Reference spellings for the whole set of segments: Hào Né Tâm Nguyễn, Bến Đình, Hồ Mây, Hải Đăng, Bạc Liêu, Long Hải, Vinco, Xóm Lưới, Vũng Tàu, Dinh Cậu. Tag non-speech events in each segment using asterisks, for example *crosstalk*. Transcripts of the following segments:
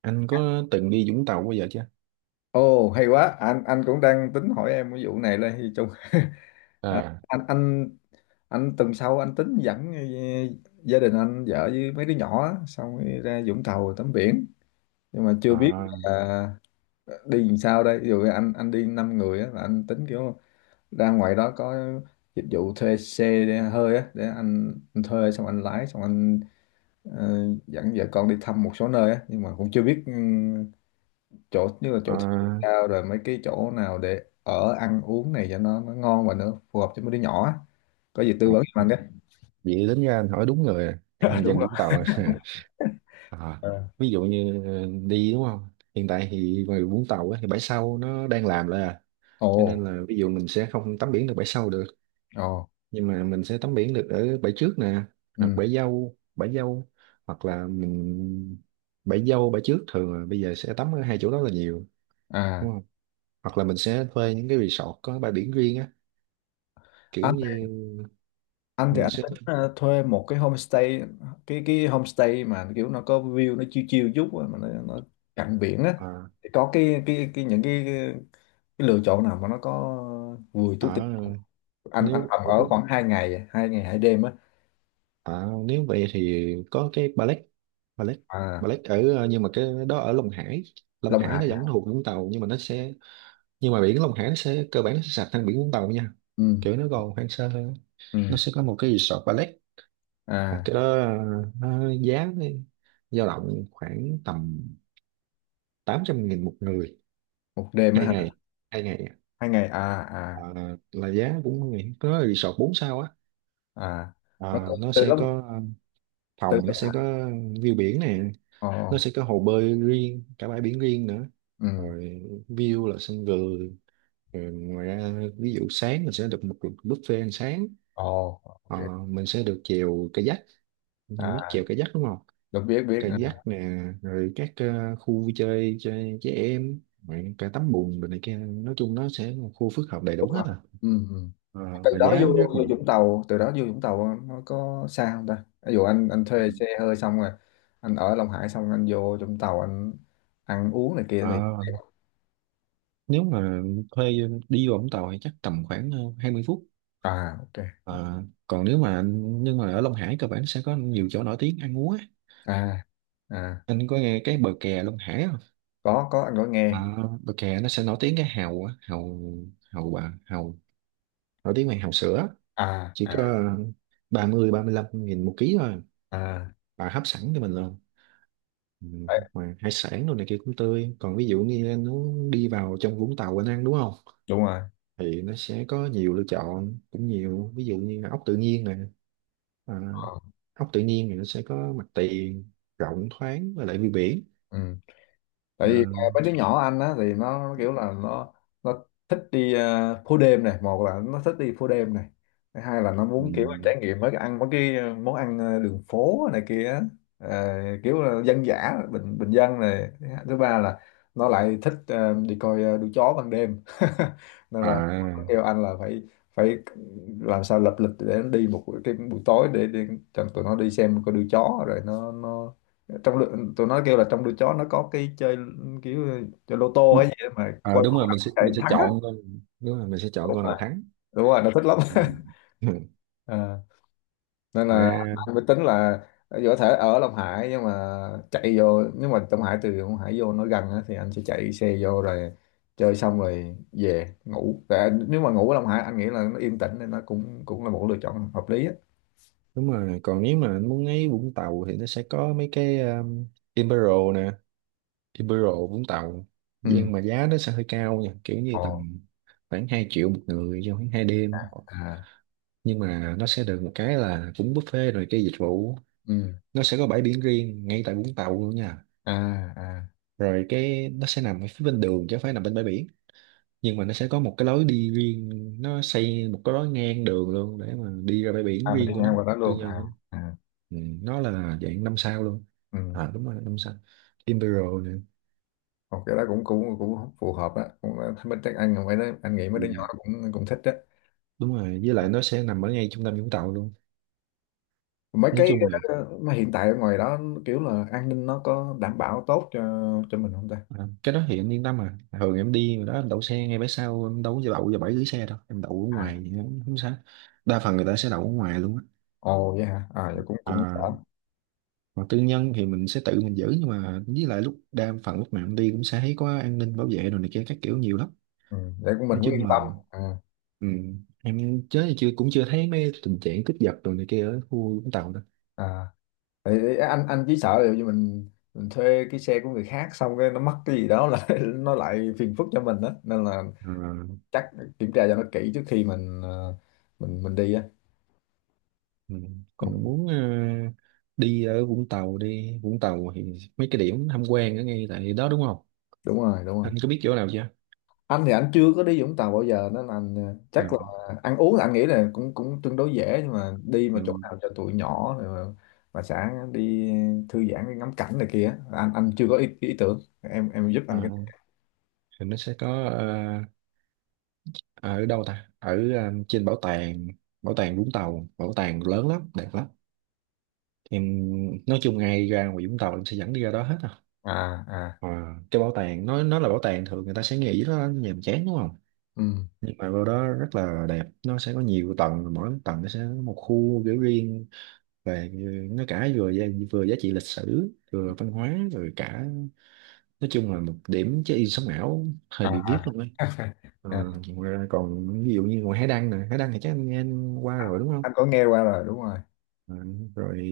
Anh có từng đi Vũng Tàu bao giờ chưa? Ồ hay quá, anh cũng đang tính hỏi em cái vụ này là thì chung à. À, Anh anh anh tuần sau anh tính dẫn gia đình anh, vợ với mấy đứa nhỏ á, xong rồi ra Vũng Tàu tắm biển nhưng mà chưa biết à, là đi làm sao đây. Ví dụ anh đi 5 người á, là anh tính kiểu ra ngoài đó có dịch vụ thuê xe để hơi á, để anh thuê xong anh lái xong anh ờ, dẫn vợ con đi thăm một số nơi á, nhưng mà cũng chưa biết chỗ như là chỗ thuê à, cao rồi mấy cái chỗ nào để ở ăn uống này cho nó ngon và nó phù hợp cho mấy đứa nhỏ á, có gì tư à. vấn cho anh đấy. *laughs* Vậy đến ra anh hỏi đúng người à. Em Đúng dân rồi. Vũng Tàu à. *laughs* À, Ờ. ví dụ như đi đúng không? Hiện tại thì ngoài Vũng Tàu á, thì bãi sau nó đang làm lại à. Ồ. Cho nên là ví dụ mình sẽ không tắm biển được bãi sau được. Ồ. Nhưng mà mình sẽ tắm biển được ở bãi trước nè. Hoặc Ừ. bãi dâu, bãi dâu. Hoặc là mình bãi dâu, bãi trước thường là bây giờ sẽ tắm ở hai chỗ đó là nhiều. Đúng À. không? Hoặc là mình sẽ thuê những cái resort có bãi biển riêng á. Kiểu anh thì- như anh thì mình anh sẽ tính thuê một cái homestay, cái homestay mà kiểu nó có view, nó chill chill chút á, mà nó cạnh biển á, à, thì có cái những cái lựa chọn nào mà nó có vùi túi tiền không? à Anh nếu tầm ở khoảng hai ngày hai đêm á. Nếu vậy thì có cái ballet ballet À. ballet ở nhưng mà cái đó ở Long Hải. Long Long Hải Hải. nó vẫn thuộc Vũng Tàu nhưng mà nó sẽ nhưng mà biển Long Hải nó sẽ cơ bản nó sẽ sạch hơn biển Vũng Tàu nha, Ừ. kiểu nó còn hoang sơ hơn. Ừ. Nó sẽ có một cái resort ballet. Mà À, cái đó nó giá nó dao động khoảng tầm 800.000 một người, một đêm á hai hả? ngày 2 ngày. Hai ngày À. À. À, là giá cũng có có resort 4 sao á. À. Mà À, từ, nó từ sẽ lúc có từ phòng, nó lúc sẽ có à. view biển nè, Ồ. nó sẽ có hồ bơi riêng cả bãi biển riêng nữa, Ừ. rồi view là sân vườn, rồi ngoài ra ví dụ sáng mình sẽ được một cuộc buffet ăn sáng. Ồ. Ok. Ờ, mình sẽ được chèo kayak, mình biết À, chèo kayak đúng không, được, biết biết à. kayak nè rồi các khu vui chơi cho trẻ em, rồi cả tắm bùn rồi này kia, nói chung nó sẽ là một khu phức hợp đầy đủ Đúng rồi. hết à. Ừ, ừ. Ờ, và giá rất là Từ đó vô Vũng Tàu nó có xa không ta? Ví dụ anh thuê xe hơi xong rồi anh ở Long Hải xong anh vô Vũng Tàu anh ăn uống này kia ờ, thì nếu mà thuê đi vào Vũng Tàu thì chắc tầm khoảng 20 phút. à, ok. Ờ, còn nếu mà anh nhưng mà ở Long Hải cơ bản sẽ có nhiều chỗ nổi tiếng ăn uống á. À. À. Anh có nghe cái bờ kè Long Hải không? Có anh có Ờ, nghe. bờ kè nó sẽ nổi tiếng cái hàu á, hàu, hàu bà hàu, nổi tiếng về hàu sữa, À. chỉ À. có ba ba mươi 35.000 một ký thôi, À. bà hấp sẵn cho mình luôn. Ừ, Đấy, mà hải sản đồ này kia cũng tươi. Còn ví dụ như anh muốn đi vào trong Vũng Tàu anh ăn đúng không, đúng rồi. thì nó sẽ có nhiều lựa chọn cũng nhiều, ví dụ như là ốc tự nhiên nè. À, Ờ. ốc tự nhiên thì nó sẽ có mặt tiền rộng thoáng với lại view biển. Ừ. Tại À, vì mấy đứa nhỏ anh á, thì nó kiểu là nó thích đi phố đêm này. Một là nó thích đi phố đêm này, thứ hai là nó muốn kiểu trải ừm, nghiệm mấy cái ăn mấy cái à, món ăn đường phố này kia á, kiểu là dân dã, bình bình dân này, thứ ba là nó lại thích đi coi đua chó ban đêm. *laughs* Nên là à, nó kêu anh là phải phải làm sao lập lịch để nó đi một cái buổi tối để cho tụi nó đi xem coi đua chó, rồi nó trong lượt, tụi nó kêu là trong đuôi chó nó có cái chơi kiểu chơi lô tô hay gì đó mà à, coi đúng con rồi nào chạy mình sẽ thắng á. chọn thôi. Đúng rồi mình sẽ chọn Đúng con nào rồi, thắng. đúng rồi, nó thích lắm. *laughs* Ừm. *laughs* Ờ, nên là Ra, anh mới tính là dù có thể ở Long Hải nhưng mà chạy vô nhưng mà Long Hải từ Long Hải vô nó gần á, thì anh sẽ chạy xe vô rồi chơi xong rồi về ngủ. Nếu mà ngủ ở Long Hải anh nghĩ là nó yên tĩnh nên nó cũng cũng là một lựa chọn hợp lý á. đúng rồi, còn nếu mà muốn ấy Vũng Tàu thì nó sẽ có mấy cái Imperial nè, Imperial Vũng Tàu, Ừ. nhưng mà giá nó sẽ hơi cao nha, kiểu như Ồ. tầm khoảng 2 triệu một người trong khoảng 2 đêm, À. nhưng mà nó sẽ được một cái là cũng buffet rồi cái dịch vụ, Ừ. nó sẽ có bãi biển riêng ngay tại Vũng Tàu luôn nha, À. À. rồi cái nó sẽ nằm ở phía bên đường chứ không phải nằm bên bãi biển, nhưng mà nó sẽ có một cái lối đi riêng, nó xây một cái lối ngang đường luôn để mà đi ra bãi biển À. Mình riêng đi của nó, ngang qua đó tư luôn nhân à? lắm. À. Ừ, nó là dạng năm sao luôn, Ừ. à đúng rồi năm sao, Imperial nè. Học cái đó cũng cũng cũng phù hợp á, cũng thích, mấy anh không phải nói anh nghĩ mấy Ừ, đứa nhỏ cũng cũng thích á, đúng rồi với lại nó sẽ nằm ở ngay trung tâm Vũng Tàu luôn, mấy nói cái chung là... mà hiện tại ở ngoài đó kiểu là an ninh nó có đảm bảo tốt cho mình không ta? À, cái đó thì anh yên tâm à, thường em đi đó em đậu xe ngay bãi sau, em đâu có đậu vào bãi dưới xe đâu, em đậu ở À. ngoài thì không, không sao. Đa phần người ta sẽ đậu ở ngoài luôn á. Ồ vậy hả? À, vậy cũng cũng À, ổn. còn tư nhân thì mình sẽ tự mình giữ, nhưng mà với lại lúc đa phần lúc nào em đi cũng sẽ thấy có an ninh bảo vệ rồi này kia các kiểu nhiều lắm, Ừ, để của mình nói cũng chung yên là... tâm. À, Ừ, em chớ chưa cũng chưa thấy mấy tình trạng cướp giật rồi này kia ở khu Vũng Tàu đâu. à. Thì anh chỉ sợ ví dụ như mình thuê cái xe của người khác xong cái nó mất cái gì đó là *laughs* nó lại phiền phức cho mình đó, nên là À, chắc kiểm tra cho nó kỹ trước khi mình ờ, mình đi á. ừ. Ừ, Còn muốn đi ở Vũng Tàu đi Vũng Tàu thì mấy cái điểm tham quan ở ngay tại đó đúng không, đúng rồi, đúng rồi. anh có biết chỗ nào chưa? Anh thì anh chưa có đi Vũng Tàu bao giờ nên anh chắc là Ừ, ăn uống là anh nghĩ là cũng cũng tương đối dễ, nhưng mà đi mà ừ, chỗ nào cho tụi nhỏ rồi mà sẽ đi thư giãn, đi ngắm cảnh này kia, anh chưa có ý tưởng, em giúp ờ, anh cái này. thì nó sẽ có à, ở đâu ta ở trên bảo tàng, bảo tàng Vũng Tàu, bảo tàng lớn lắm đẹp lắm, thì nói chung ngay ra ngoài Vũng Tàu em sẽ dẫn đi ra đó hết à. À. À. Ờ, cái bảo tàng nó là bảo tàng, thường người ta sẽ nghĩ nó nhàm chán đúng không, Ừ. nhưng mà vào đó rất là đẹp, nó sẽ có nhiều tầng, mỗi tầng nó sẽ có một khu kiểu riêng về nó cả vừa vừa giá trị lịch sử vừa văn hóa rồi cả, nói chung là một điểm check-in sống ảo hơi À, bị vip luôn á. à. Ờ, *laughs* ngoài ra còn ví dụ như ngoài Hải Đăng nè, Hải Đăng thì chắc anh qua À, rồi đúng không. anh có nghe qua rồi, đúng rồi. Ờ, rồi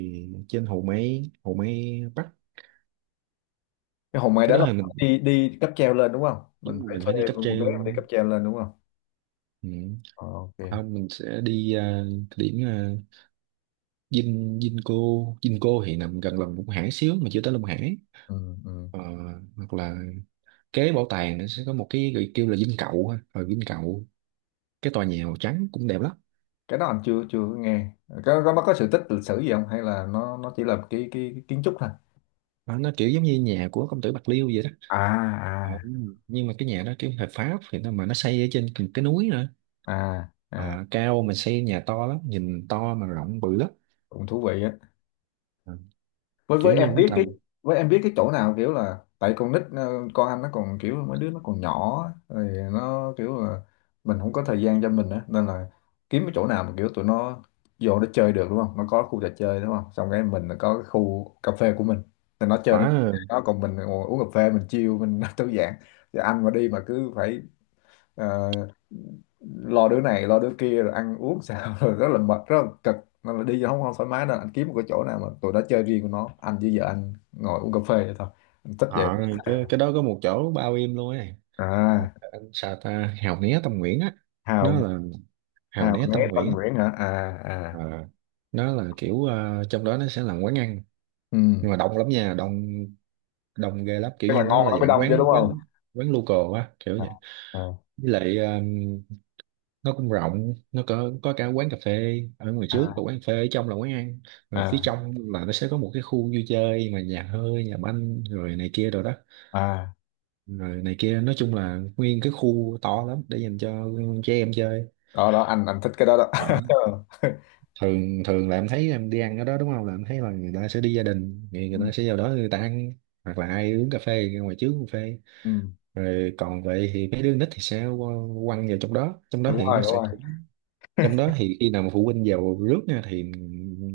trên Hồ Mây, Hồ Mây Bắc, Cái Hòn Mây cái đó đó là thì mình đi đi cáp treo lên đúng không, mình đúng là phải mình phải đi thuê cáp một vé mà đi treo. cáp treo lên đúng không? Ừ. Ờ, ok. Không, mình sẽ đi à, cái điểm Vin Vinco, Vinco thì nằm gần lòng Long Hải xíu mà chưa tới Long Hải. Ừ, ừ. Ờ, hoặc là kế bảo tàng nó sẽ có một cái gọi kêu là Dinh Cậu ha. Rồi Dinh Cậu, cái tòa nhà màu trắng cũng đẹp lắm. Cái đó anh chưa chưa có nghe. Có nó có sự tích lịch sử gì không hay là nó chỉ là cái kiến trúc thôi? Ờ, nó kiểu giống như nhà của công tử Bạc Liêu vậy đó. À. Ờ, À. nhưng mà cái nhà đó kiểu hợp pháp thì nó mà nó xây ở trên cái núi nữa. À. À. À, cao mà xây nhà to lắm, nhìn to mà rộng bự lắm. Cũng thú vị á. À, với kiểu với như em Vũng biết cái Tàu. với em biết cái chỗ nào kiểu là tại con nít con anh nó còn kiểu mấy đứa nó còn nhỏ á, rồi nó kiểu là mình không có thời gian cho mình á, nên là kiếm cái chỗ nào mà kiểu tụi nó vô nó chơi được đúng không, nó có khu trò chơi đúng không, xong cái mình là có cái khu cà phê của mình thì nó chơi, nó À, nó còn mình ngồi uống cà phê mình chill mình *laughs* thư giãn, thì anh mà đi mà cứ phải Ờ, lo đứa này, lo đứa kia, rồi ăn uống sao *laughs* rồi rất là mệt, rất là cực, nên là đi vô không không thoải mái, nên anh kiếm một cái chỗ nào mà tụi nó chơi riêng của nó, anh với vợ anh ngồi uống cà phê vậy thôi, anh thích vậy. họ cái đó có một chỗ bao im luôn ấy. À, Ờ, Anh sao ta Hào Né Tâm Nguyễn á, nó hào là Hào hào Né Tâm né Tân Nguyễn. Nguyễn hả? À. À. À, nó là kiểu trong đó nó sẽ là quán ăn, Ừ, nhưng mà đông lắm nha, đông, đông ghê lắm, kiểu tức là như nó ngon là nó mới dạng đông chứ quán đúng không? quán, quán local á kiểu À. vậy. Với lại nó cũng rộng, nó có cả quán cà phê ở ngoài trước và À. quán cà phê ở trong là quán ăn, À, rồi phía à. trong là nó sẽ có một cái khu vui chơi mà nhà hơi nhà banh rồi này kia rồi đó, À. rồi này kia nói chung là nguyên cái khu to lắm để dành cho trẻ em chơi. Đó đó, anh thích cái đó đó. Đó. *laughs* Thường thường là em thấy em đi ăn ở đó đúng không, là em thấy là người ta sẽ đi gia đình thì Ừ, người ta sẽ vào đó người ta ăn, hoặc là ai uống cà phê thì ra ngoài trước uống cà phê, ừ. rồi còn vậy thì mấy đứa nít thì sẽ quăng vào trong đó, trong đó Đúng thì rồi, nó đúng sẽ rồi. cũng, trong đó thì khi nào mà phụ huynh vào rước nha thì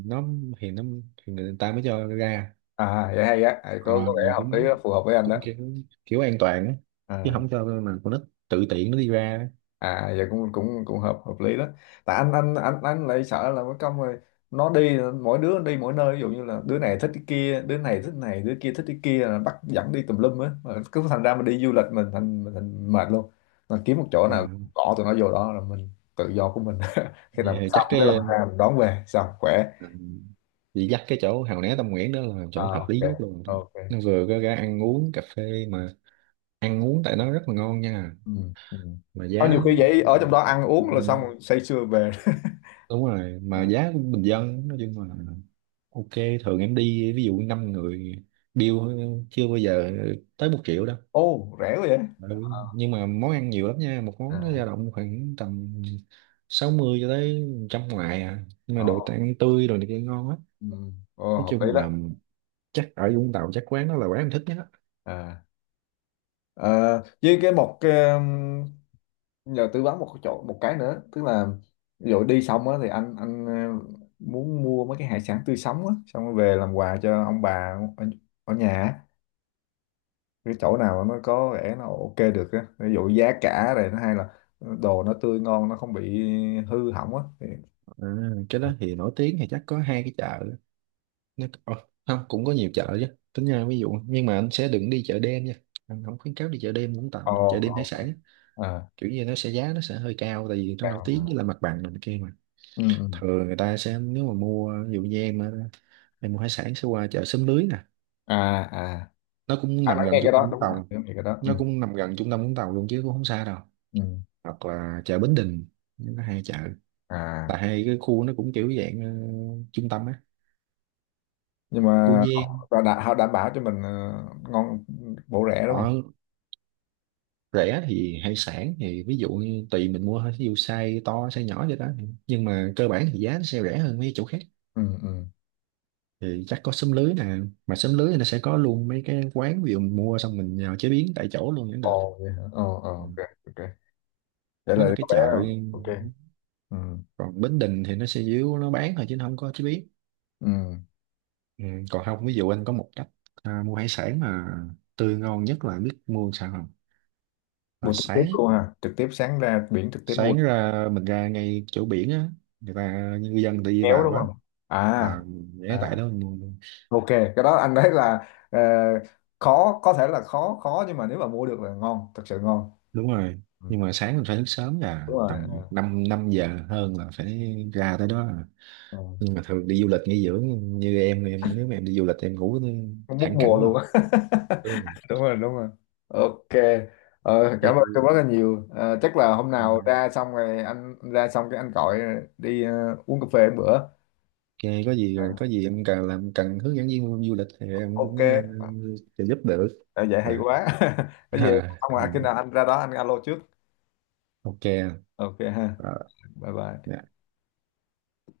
nó thì nó thì người ta mới cho ra. À, vậy hay á. À, Ờ, có vẻ mà hợp lý đó, cũng phù hợp với anh đó. cũng kiểu, kiểu an toàn á, chứ À. không cho mà con nít tự tiện nó đi ra. À, giờ cũng cũng cũng hợp hợp lý đó, tại anh lại sợ là mất công, rồi nó đi mỗi đứa đi mỗi nơi, ví dụ như là đứa này thích cái kia, đứa này thích này, đứa kia thích cái kia, là bắt dẫn đi tùm lum á, mà cứ thành ra mình đi du lịch mình thành mệt luôn, mình kiếm một chỗ Ờ, nào cỏ tụi nó vô đó là mình tự do của mình, *laughs* khi vậy nào mình thì xong chắc cái là cái mình ra mình đón về xong khỏe. chị dắt cái chỗ Hào Né Tâm Nguyễn đó là À, chỗ hợp ok. lý nhất luôn, Ok. nó vừa có ra ăn uống cà phê mà ăn uống tại nó rất là ngon nha, Ừ, ừ. mà Có giá nhiều khi nó vậy ở trong cũng đó ăn uống là xong rồi say sưa về. đúng rồi *laughs* mà À. giá cũng bình dân, nói chung là ok. Thường em đi ví dụ năm người, bill chưa bao giờ tới 1 triệu đâu. Ô, rẻ quá vậy? Ừ. Nhưng mà món ăn nhiều lắm nha, một món nó dao À. động khoảng tầm 60 cho tới trăm ngoài à, nhưng mà Ờ. đồ ăn tươi rồi này kia ngon á, Ừ. Ồ, nói hợp lý chung đó. là chắc ở Vũng Tàu chắc quán đó là quán em thích nhất á. À, à, với một cái, nhờ tư vấn một cái chỗ một cái nữa, tức là ví dụ đi xong á thì anh muốn mua mấy cái hải sản tươi sống á, xong rồi về làm quà cho ông bà ở nhà á. Cái chỗ nào mà nó có vẻ nó ok được á, ví dụ giá cả này nó hay là đồ nó tươi ngon nó không bị hư hỏng á thì... À, cái đó thì nổi tiếng thì chắc có hai cái chợ, nó không cũng có nhiều chợ chứ tính ra ví dụ, nhưng mà anh sẽ đừng đi chợ đêm nha, anh không khuyến cáo đi chợ đêm Vũng Tàu Ồ. đâu. Chợ đêm hải Ồ. sản À, kiểu như nó sẽ giá nó sẽ hơi cao tại vì nó nổi tiếng với cao. là mặt bằng này kia mà. Ừ, ừ. Thường người ta sẽ nếu mà mua ví dụ như em á, em mua hải sản sẽ qua chợ Xóm Lưới nè, À. À, nó cũng anh đã nằm gần nghe trung cái tâm đó, Vũng đúng rồi, Tàu, anh nghe cái đó. Ừ, nó cũng nằm gần trung tâm Vũng Tàu luôn chứ cũng không xa đâu. ừ. Hoặc là chợ Bến Đình, nó hai chợ là À, hai cái khu nó cũng kiểu dạng trung tâm á. nhưng Cô mà Giang họ họ đã, họ đảm bảo cho mình ngon, bổ, rẻ đúng không? họ rẻ thì hải sản thì ví dụ như tùy mình mua thôi ví dụ size to size nhỏ vậy đó, nhưng mà cơ bản thì giá nó sẽ rẻ hơn mấy chỗ khác. Ừ. Ừ. Thì chắc có xóm lưới nè, mà xóm lưới thì nó sẽ có luôn mấy cái quán ví dụ mình mua xong mình nhào chế biến tại chỗ luôn cũng được. Ồ vậy hả? Ồ. Ồ. Ừ. Ok. Ok, vậy Nó là là cái có vẻ chợ, ok. Ừ. còn Bến Đình thì nó sẽ díu nó bán thôi chứ nó không có chế biến. Ừ. Ừ. Còn không ví dụ anh có một cách à, mua hải sản mà tươi ngon nhất là biết mua sao không, là Mua trực tiếp sáng, luôn ha, trực tiếp, sáng ra biển trực tiếp mua sáng ra mình ra ngay chỗ biển á, người ta người dân tự đi kéo vào đúng á. không? À. À, ghé tại À, đó mình mua. ok, cái đó anh thấy là khó, có thể là khó, khó nhưng mà nếu mà mua được là ngon, thật sự ngon. Đúng rồi, Ừ. nhưng mà sáng mình phải thức sớm là Đúng rồi. tầm Ờ. 5 năm giờ hơn là phải ra tới đó à. Ờ. Nhưng mà thường đi du lịch nghỉ dưỡng như em nếu mà em đi du lịch em ngủ Không mất thẳng mùa cẳng luôn. luôn. Ừ. Đúng rồi, đúng rồi. Ok. Cảm ơn Ok. tôi rất là nhiều. Ờ, chắc là hôm nào ra xong rồi anh ra xong cái anh gọi đi uống cà phê một bữa. Ok, Ờ, có gì em cần làm cần hướng dẫn viên du lịch thì em ok. cũng sẽ giúp được. Ờ, vậy hay À, quá. *laughs* *laughs* Có gì à, không mà khi nào anh ra đó anh alo trước. ok. Ok ha. Ờ, Bye bye. dạ.